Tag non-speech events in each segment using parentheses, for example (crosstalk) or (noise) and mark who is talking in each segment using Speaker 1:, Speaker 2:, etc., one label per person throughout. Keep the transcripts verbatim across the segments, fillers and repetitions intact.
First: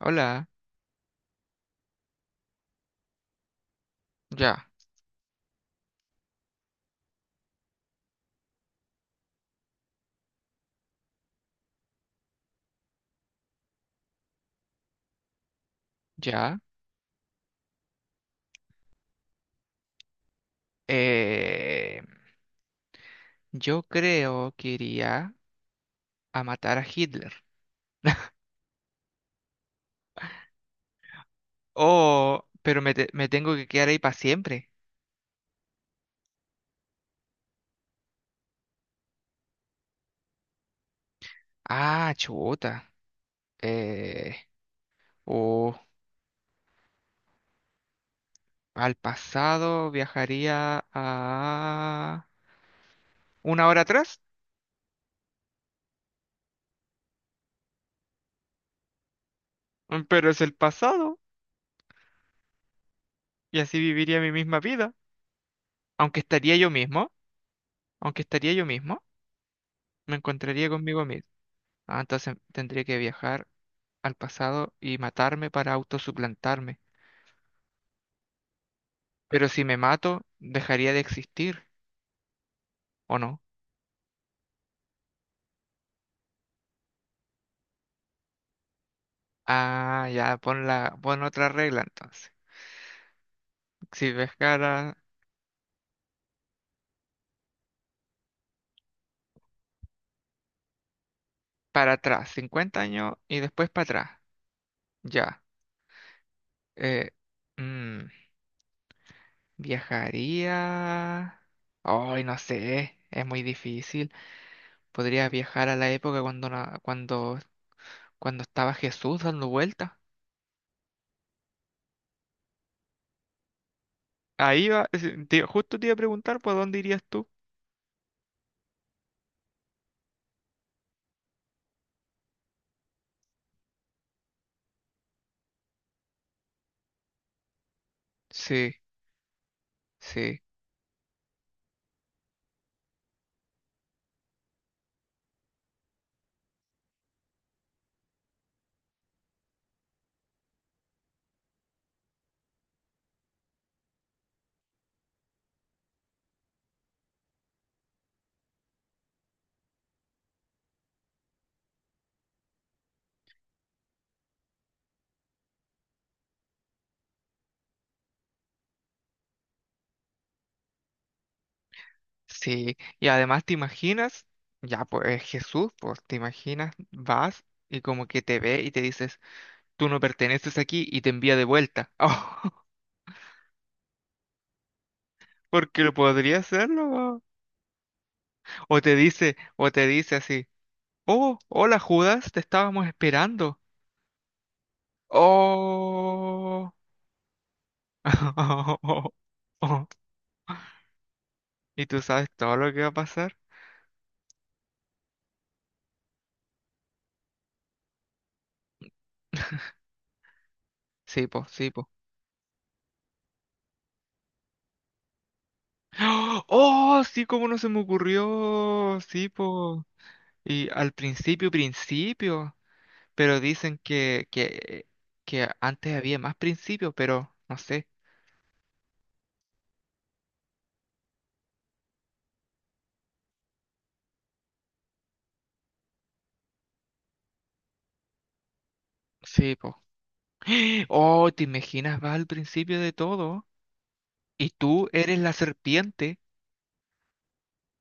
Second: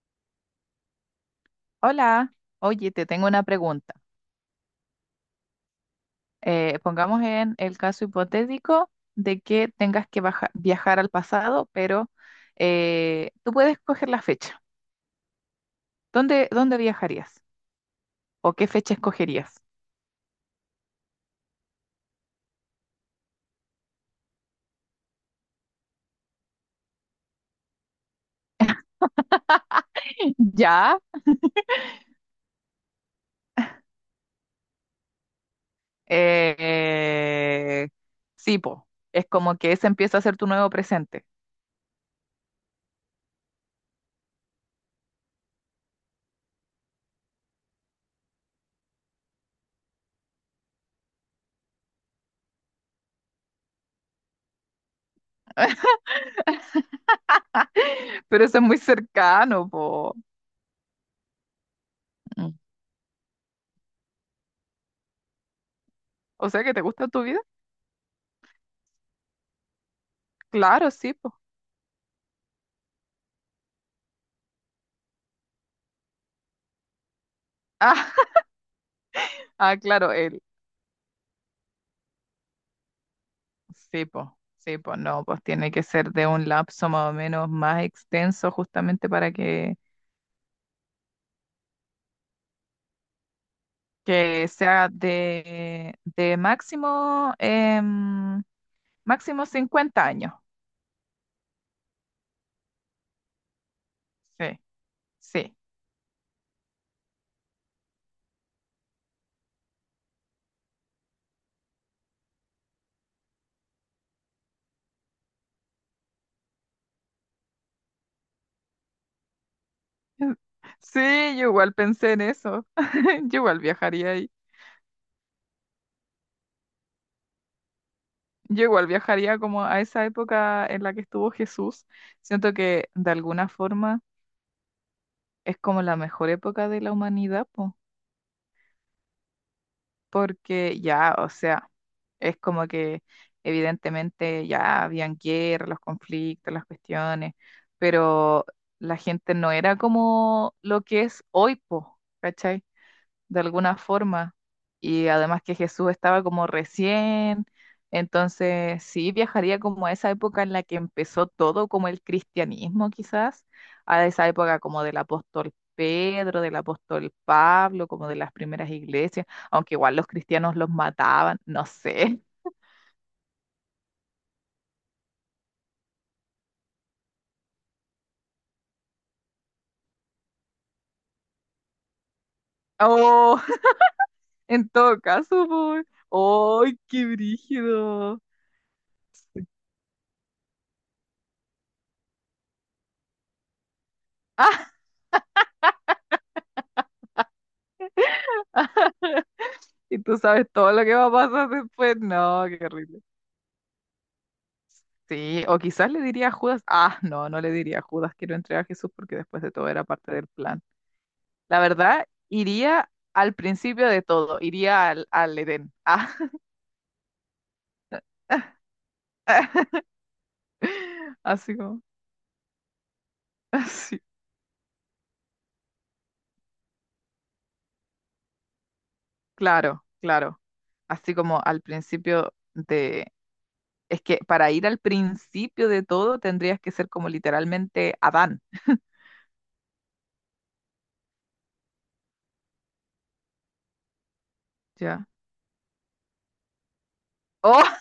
Speaker 1: Hola,
Speaker 2: Hola, oye, te tengo una pregunta.
Speaker 1: ya,
Speaker 2: Eh, pongamos en el caso hipotético de que tengas que baja- viajar al pasado, pero eh, tú puedes escoger la fecha. ¿Dónde,
Speaker 1: ya.
Speaker 2: dónde viajarías? ¿O qué fecha escogerías?
Speaker 1: Eh, yo creo que iría a matar a Hitler.
Speaker 2: (laughs) Ya,
Speaker 1: Oh, pero me, te- me tengo que quedar ahí para siempre.
Speaker 2: eh, sí, po. Es como que ese empieza a ser tu nuevo presente.
Speaker 1: Ah, chuta. Eh, o al pasado viajaría a una hora atrás.
Speaker 2: (laughs) Pero eso es muy cercano,
Speaker 1: Mm,
Speaker 2: po.
Speaker 1: pero es el pasado
Speaker 2: Mm.
Speaker 1: y así viviría mi misma vida. Aunque
Speaker 2: O
Speaker 1: estaría
Speaker 2: sea,
Speaker 1: yo
Speaker 2: que te gusta
Speaker 1: mismo,
Speaker 2: tu vida.
Speaker 1: aunque estaría yo mismo, me encontraría
Speaker 2: Claro,
Speaker 1: conmigo.
Speaker 2: sí, po.
Speaker 1: Ah, entonces tendría que viajar al pasado y matarme para autosuplantarme.
Speaker 2: (laughs) Ah,
Speaker 1: Pero si me
Speaker 2: ah, claro,
Speaker 1: mato, dejaría de existir, ¿o no?
Speaker 2: sí, pues, sí, pues no, pues tiene que ser de un lapso más o menos más extenso justamente para que,
Speaker 1: Ah, ya, pon la, pon otra regla entonces. Si
Speaker 2: que sea
Speaker 1: viajara
Speaker 2: de, de máximo, em, máximo cincuenta años.
Speaker 1: para atrás, cincuenta años y después para atrás.
Speaker 2: Sí,
Speaker 1: Ya.
Speaker 2: sí.
Speaker 1: Eh, mm, viajaría. Ay, no sé, es muy difícil. Podría viajar a la época cuando, na- cuando, cuando estaba Jesús dando vueltas.
Speaker 2: (laughs) Sí, yo igual pensé en eso. (laughs) Yo igual viajaría ahí.
Speaker 1: Ahí va, es- te- justo te iba a preguntar, pues, ¿dónde irías tú?
Speaker 2: Yo igual viajaría como a esa época en la que estuvo Jesús. Siento que de alguna forma es como la mejor época de la humanidad, pues.
Speaker 1: Sí, sí,
Speaker 2: Porque ya, o sea, es como que evidentemente ya habían guerra, los conflictos, las cuestiones, pero la gente no era como lo que es hoy, po, ¿cachai? De alguna forma. Y además que Jesús estaba como recién, entonces sí viajaría como a esa época en la que empezó todo, como el cristianismo quizás, a esa época como del apóstol Pedro, del apóstol Pablo, como de las primeras iglesias, aunque igual los cristianos los mataban, no sé.
Speaker 1: sí. Y además te imaginas, ya pues es Jesús, pues te imaginas, vas y como que te ve y te dices, tú no perteneces aquí y te envía de vuelta. (laughs) Oh,
Speaker 2: Oh, (laughs) en todo caso,
Speaker 1: porque
Speaker 2: por...
Speaker 1: lo podría
Speaker 2: ¡Ay,
Speaker 1: hacerlo,
Speaker 2: qué
Speaker 1: weón.
Speaker 2: brígido!
Speaker 1: O te dice, o te dice así, oh, hola Judas, te estábamos esperando. Oh.
Speaker 2: (laughs)
Speaker 1: (laughs)
Speaker 2: Y tú sabes todo lo que va a pasar
Speaker 1: Y
Speaker 2: después.
Speaker 1: tú sabes
Speaker 2: No,
Speaker 1: todo
Speaker 2: qué
Speaker 1: lo que va a
Speaker 2: horrible.
Speaker 1: pasar.
Speaker 2: Sí, o quizás le diría a Judas, ah, no, no le diría a Judas que lo entregue a Jesús porque después de todo era parte del plan.
Speaker 1: Sí, pues,
Speaker 2: La
Speaker 1: sí, po.
Speaker 2: verdad, iría al principio de todo, iría al, al Edén. Ah,
Speaker 1: Oh, ¡oh! Sí, cómo no se me
Speaker 2: (laughs)
Speaker 1: ocurrió. Sí, po. Y al principio,
Speaker 2: así como,
Speaker 1: principio. Pero dicen
Speaker 2: así,
Speaker 1: que, que, que antes había más principios, pero no sé.
Speaker 2: claro, claro. Así como al principio de, es que para ir al principio de todo tendrías que ser como literalmente Adán,
Speaker 1: Sí, po. (gasps) Oh, ¿te imaginas? Vas al principio de todo y tú
Speaker 2: ¿ya?
Speaker 1: eres la serpiente.
Speaker 2: Oh,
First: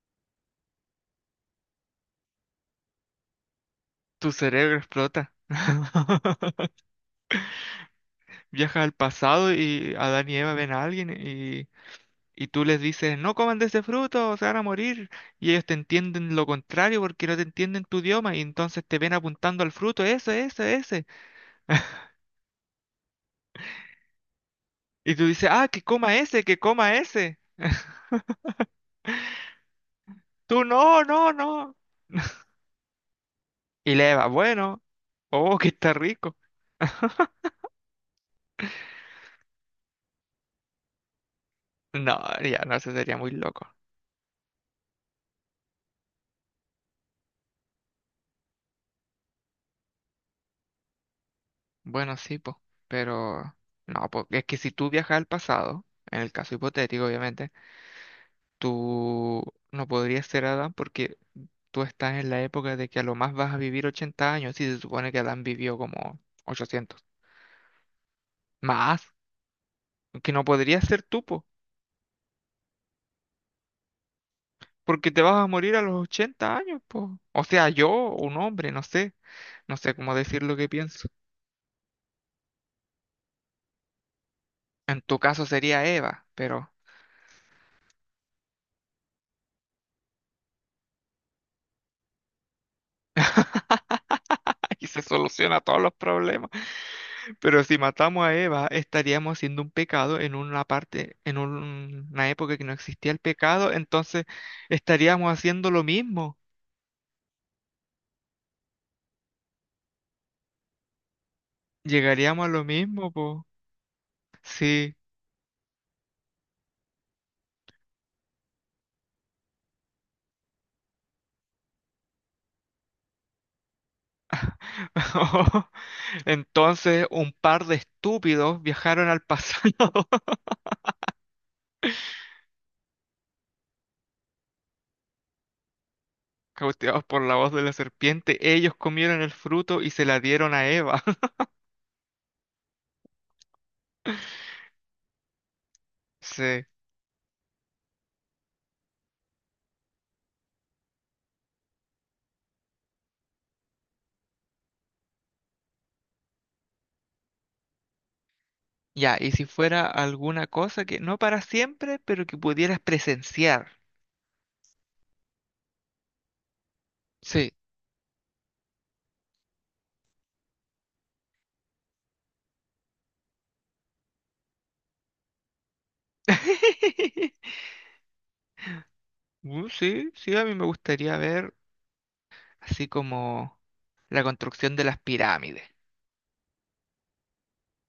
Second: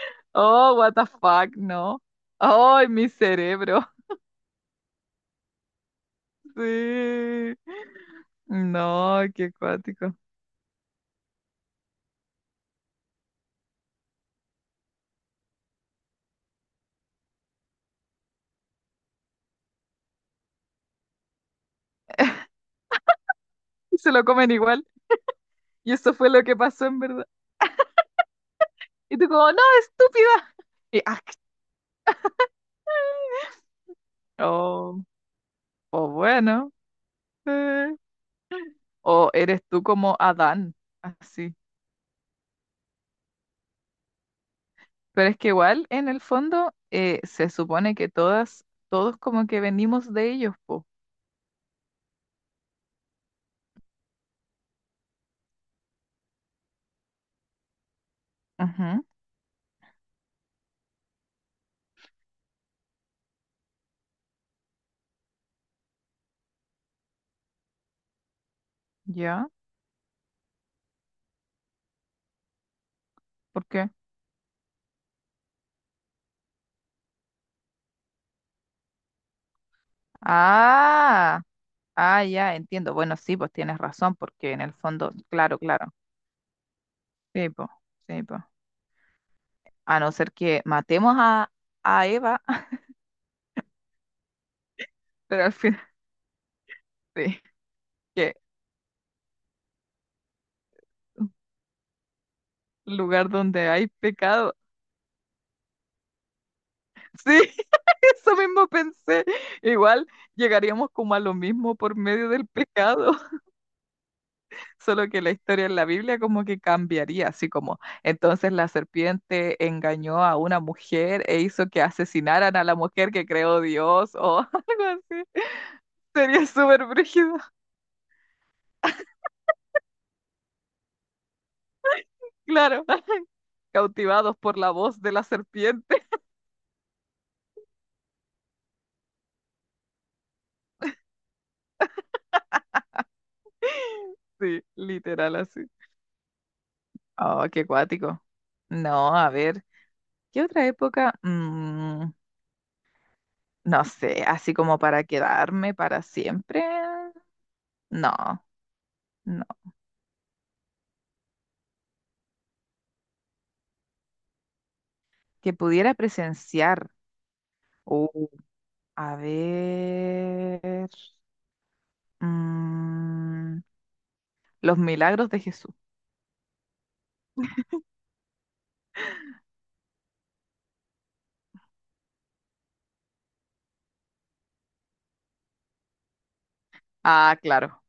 Speaker 2: (laughs) oh, what the fuck, no. Ay, mi cerebro.
Speaker 1: Tu cerebro explota. (laughs)
Speaker 2: Sí.
Speaker 1: Viajas al
Speaker 2: No, qué
Speaker 1: pasado y
Speaker 2: acuático.
Speaker 1: Adán y Eva ven a alguien. y Y tú les dices, no coman de ese fruto, se van a morir. Y ellos te entienden lo contrario porque no te entienden tu idioma. Y entonces te ven apuntando al fruto, ese, ese, ese.
Speaker 2: Y se lo comen igual.
Speaker 1: Y tú dices, ah, que
Speaker 2: Y eso
Speaker 1: coma
Speaker 2: fue lo
Speaker 1: ese,
Speaker 2: que
Speaker 1: que
Speaker 2: pasó
Speaker 1: coma
Speaker 2: en verdad.
Speaker 1: ese.
Speaker 2: Y tú como, no, estúpida.
Speaker 1: Tú,
Speaker 2: Y,
Speaker 1: no,
Speaker 2: ah,
Speaker 1: no, no. Y le va, bueno,
Speaker 2: o,
Speaker 1: oh, que está
Speaker 2: o
Speaker 1: rico.
Speaker 2: bueno. eh, O eres tú como Adán, así.
Speaker 1: No, ya, no, eso sería muy loco.
Speaker 2: Pero es que igual, en el fondo, eh, se supone que todas, todos como que venimos de ellos, po.
Speaker 1: Bueno, sí, pues, pero no, porque es que si tú viajas al pasado, en el caso hipotético, obviamente,
Speaker 2: Ujú,
Speaker 1: tú no podrías ser Adán porque tú estás en la época de que a lo más vas a vivir ochenta años y se supone que Adán vivió como ochocientos. Más,
Speaker 2: ¿ya?
Speaker 1: que no podrías ser tú, po,
Speaker 2: ¿Por qué?
Speaker 1: porque te vas a morir a los ochenta años, po. O sea, yo, un hombre, no sé, no sé cómo decir lo que pienso.
Speaker 2: Ah, ah, ya, entiendo. Bueno, sí, pues tienes razón, porque en el
Speaker 1: En
Speaker 2: fondo,
Speaker 1: tu caso
Speaker 2: claro,
Speaker 1: sería
Speaker 2: claro.
Speaker 1: Eva, pero
Speaker 2: Sí, po, sí, po. A no ser que matemos a, a Eva, (laughs)
Speaker 1: (laughs) aquí se
Speaker 2: pero al
Speaker 1: soluciona todos
Speaker 2: final
Speaker 1: los problemas.
Speaker 2: sí,
Speaker 1: Pero si matamos a
Speaker 2: que
Speaker 1: Eva, estaríamos haciendo un pecado en una parte, en un- una época que no existía el
Speaker 2: lugar donde
Speaker 1: pecado,
Speaker 2: hay
Speaker 1: entonces
Speaker 2: pecado.
Speaker 1: estaríamos haciendo lo mismo.
Speaker 2: Sí, (laughs) eso mismo pensé. Igual llegaríamos como a lo mismo por medio
Speaker 1: Llegaríamos
Speaker 2: del
Speaker 1: a lo mismo,
Speaker 2: pecado, (laughs)
Speaker 1: po. Sí.
Speaker 2: solo que la historia en la Biblia como que cambiaría, así como entonces la serpiente engañó a una mujer e hizo que asesinaran a la mujer que creó Dios o (laughs) algo así.
Speaker 1: (laughs)
Speaker 2: Sería súper
Speaker 1: Entonces, un
Speaker 2: brígido,
Speaker 1: par de estúpidos viajaron al pasado, (laughs)
Speaker 2: claro, (laughs) cautivados por la voz de la serpiente. (laughs)
Speaker 1: cautivados por la voz de la serpiente. Ellos comieron el fruto y se la dieron a Eva. (laughs)
Speaker 2: Sí, literal así.
Speaker 1: Sí.
Speaker 2: Oh, qué cuático. No, a ver, ¿qué otra época? Mm, no sé, así como para quedarme para siempre. No,
Speaker 1: Ya, y si
Speaker 2: no.
Speaker 1: fuera alguna cosa que no para siempre, pero que pudieras presenciar.
Speaker 2: Que pudiera presenciar.
Speaker 1: Sí.
Speaker 2: Uh, a ver. mm, los milagros de Jesús.
Speaker 1: (laughs) Uh, sí, sí, a mí me gustaría ver así como la construcción de las pirámides,
Speaker 2: Ah, claro.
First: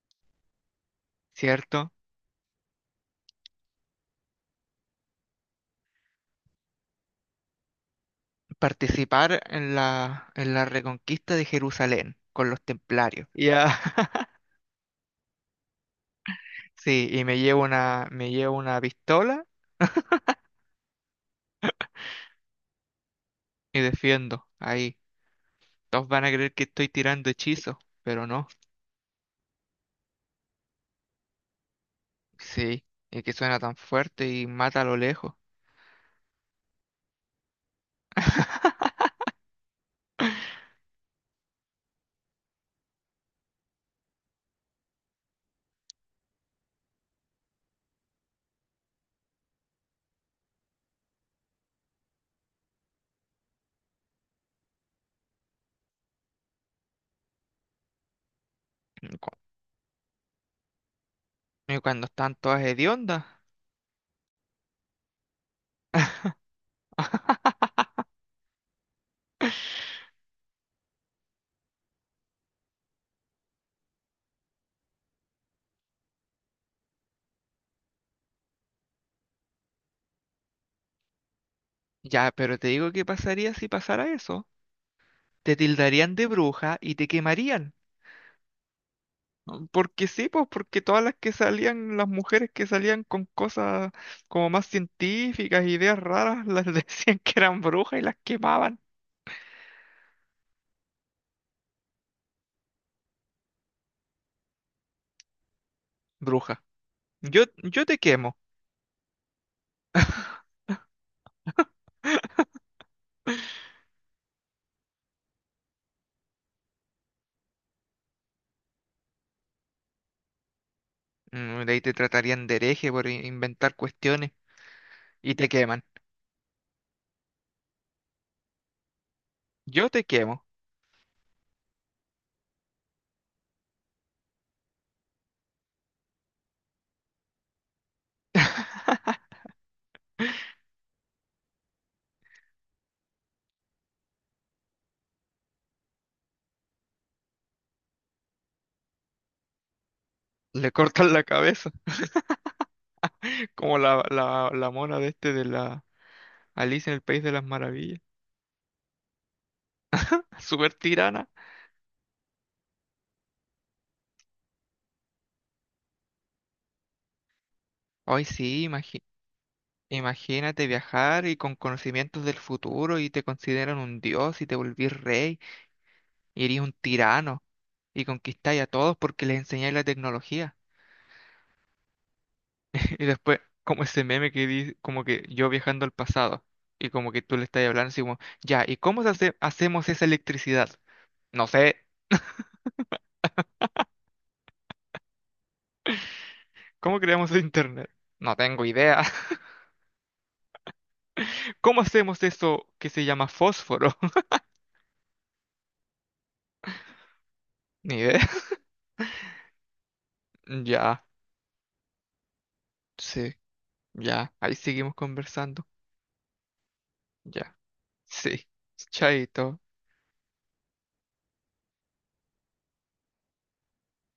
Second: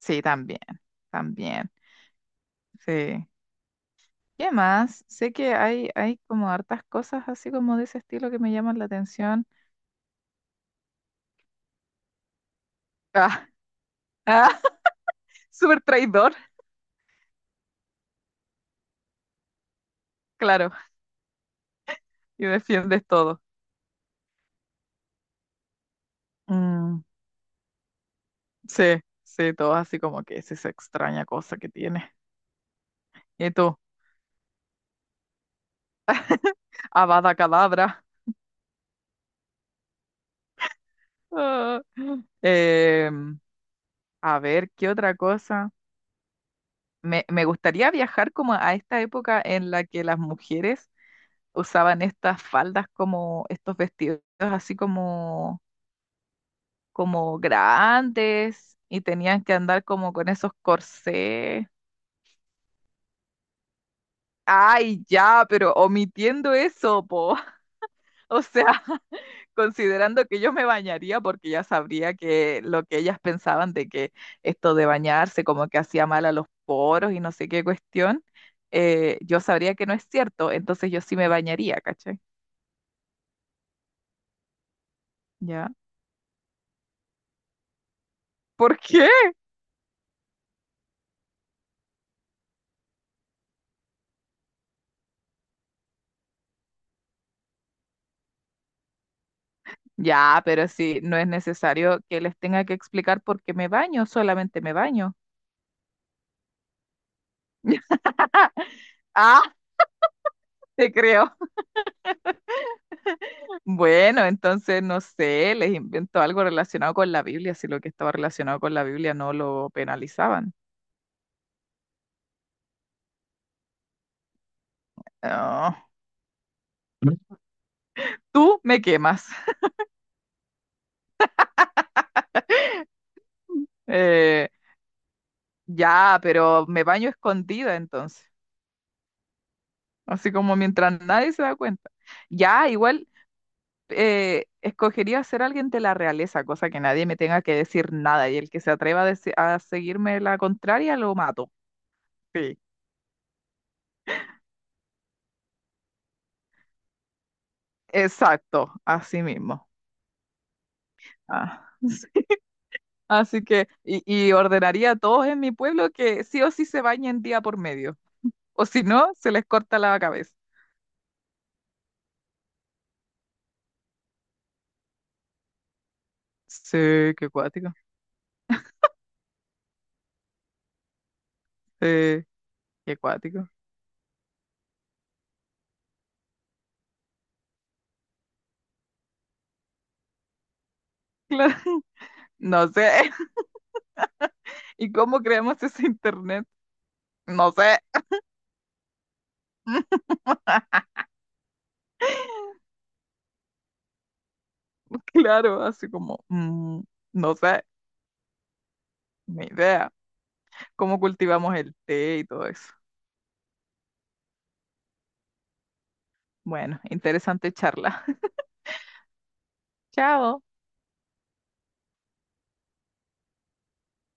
Speaker 2: Sí, también. También.
Speaker 1: ¿cierto?
Speaker 2: Sí. ¿Qué más? Sé que hay, hay como hartas cosas así como de ese estilo que me llaman la
Speaker 1: Participar
Speaker 2: atención.
Speaker 1: en la, en la reconquista de Jerusalén con los templarios.
Speaker 2: Ah,
Speaker 1: Ya.
Speaker 2: (laughs)
Speaker 1: (laughs)
Speaker 2: ah, súper traidor.
Speaker 1: Sí, y me llevo una, me llevo una pistola
Speaker 2: Claro. Y defiendes todo.
Speaker 1: y defiendo. Ahí. Todos van a creer que estoy
Speaker 2: Mm,
Speaker 1: tirando hechizos, pero no.
Speaker 2: sí, sí, todo así como que es esa extraña cosa que tiene.
Speaker 1: Sí, y que
Speaker 2: Y
Speaker 1: suena tan
Speaker 2: tú,
Speaker 1: fuerte y mata a lo lejos.
Speaker 2: Avada Kedavra.
Speaker 1: (laughs)
Speaker 2: Ah. Em, a ver, ¿qué otra cosa? Me, me gustaría viajar como a esta época en la que las mujeres usaban estas faldas como estos vestidos así como, como grandes y
Speaker 1: Y cu-
Speaker 2: tenían que andar como con esos corsés.
Speaker 1: y cuando están todas hediondas.
Speaker 2: Ay, ya, pero omitiendo eso, po. (laughs)
Speaker 1: (laughs)
Speaker 2: O sea, considerando que yo me bañaría porque ya sabría que lo que ellas pensaban de que esto de bañarse como que hacía mal a los poros y no sé qué cuestión, eh, yo sabría que no es cierto, entonces yo sí me bañaría, ¿cachai?
Speaker 1: Ya, pero te digo qué pasaría si pasara eso. Te
Speaker 2: ¿Ya?
Speaker 1: tildarían de bruja y te quemarían.
Speaker 2: ¿Por qué?
Speaker 1: ¿No? Porque sí, pues porque todas las que salían, las mujeres que salían con cosas como más científicas, ideas raras, las (laughs) decían que eran brujas y las quemaban.
Speaker 2: Ya, pero sí, no es necesario que les tenga que explicar por qué me baño, solamente me baño.
Speaker 1: Bruja. Yo, yo te
Speaker 2: (laughs)
Speaker 1: quemo.
Speaker 2: Ah, te creo.
Speaker 1: (laughs)
Speaker 2: Bueno, entonces no sé, les invento algo relacionado con la Biblia, si lo que estaba relacionado con la Biblia no lo penalizaban.
Speaker 1: Mm, de ahí te tratarían de hereje por in- inventar cuestiones y te queman.
Speaker 2: Ah. Tú me quemas.
Speaker 1: Yo te quemo.
Speaker 2: Eh, ya, pero me baño escondida entonces. Así como mientras nadie se da cuenta. Ya, igual eh, escogería ser alguien de la realeza, cosa que nadie me tenga que decir nada. Y el que se atreva a, deci- a seguirme la
Speaker 1: Le
Speaker 2: contraria
Speaker 1: cortan
Speaker 2: lo
Speaker 1: la
Speaker 2: mato.
Speaker 1: cabeza,
Speaker 2: Sí.
Speaker 1: (laughs) como la, la, la mona de este de la Alicia en el País de las Maravillas.
Speaker 2: Exacto, así mismo.
Speaker 1: Súper tirana.
Speaker 2: Ah, (laughs) sí. Así que, y, y ordenaría a todos en mi pueblo que sí o sí se bañen día por medio.
Speaker 1: Ay,
Speaker 2: O
Speaker 1: sí,
Speaker 2: si no, se les corta la cabeza.
Speaker 1: imagínate viajar y con conocimientos del futuro y te consideran un dios y te volvís rey y eres un
Speaker 2: Sí, qué
Speaker 1: tirano
Speaker 2: cuático.
Speaker 1: y conquistáis a todos porque les enseñáis la tecnología.
Speaker 2: Sí,
Speaker 1: (laughs)
Speaker 2: qué
Speaker 1: Y después,
Speaker 2: cuático.
Speaker 1: como ese meme que dice, como que yo viajando al pasado y como que tú le estás hablando así como, ya, ¿y cómo se hace- hacemos esa electricidad? No
Speaker 2: Claro,
Speaker 1: sé,
Speaker 2: no sé. (laughs) ¿Y cómo creamos ese internet?
Speaker 1: ¿cómo creamos el
Speaker 2: No sé.
Speaker 1: internet? No tengo idea. (laughs)
Speaker 2: (laughs)
Speaker 1: ¿Cómo hacemos eso que se llama fósforo? (laughs)
Speaker 2: Claro, así como, mm, no sé,
Speaker 1: Ni idea. (laughs)
Speaker 2: ni idea. ¿Cómo
Speaker 1: Ya,
Speaker 2: cultivamos el té y todo eso?
Speaker 1: sí, ya, ahí seguimos conversando.
Speaker 2: Bueno, interesante
Speaker 1: Ya.
Speaker 2: charla.
Speaker 1: Sí, chaito.
Speaker 2: Chao.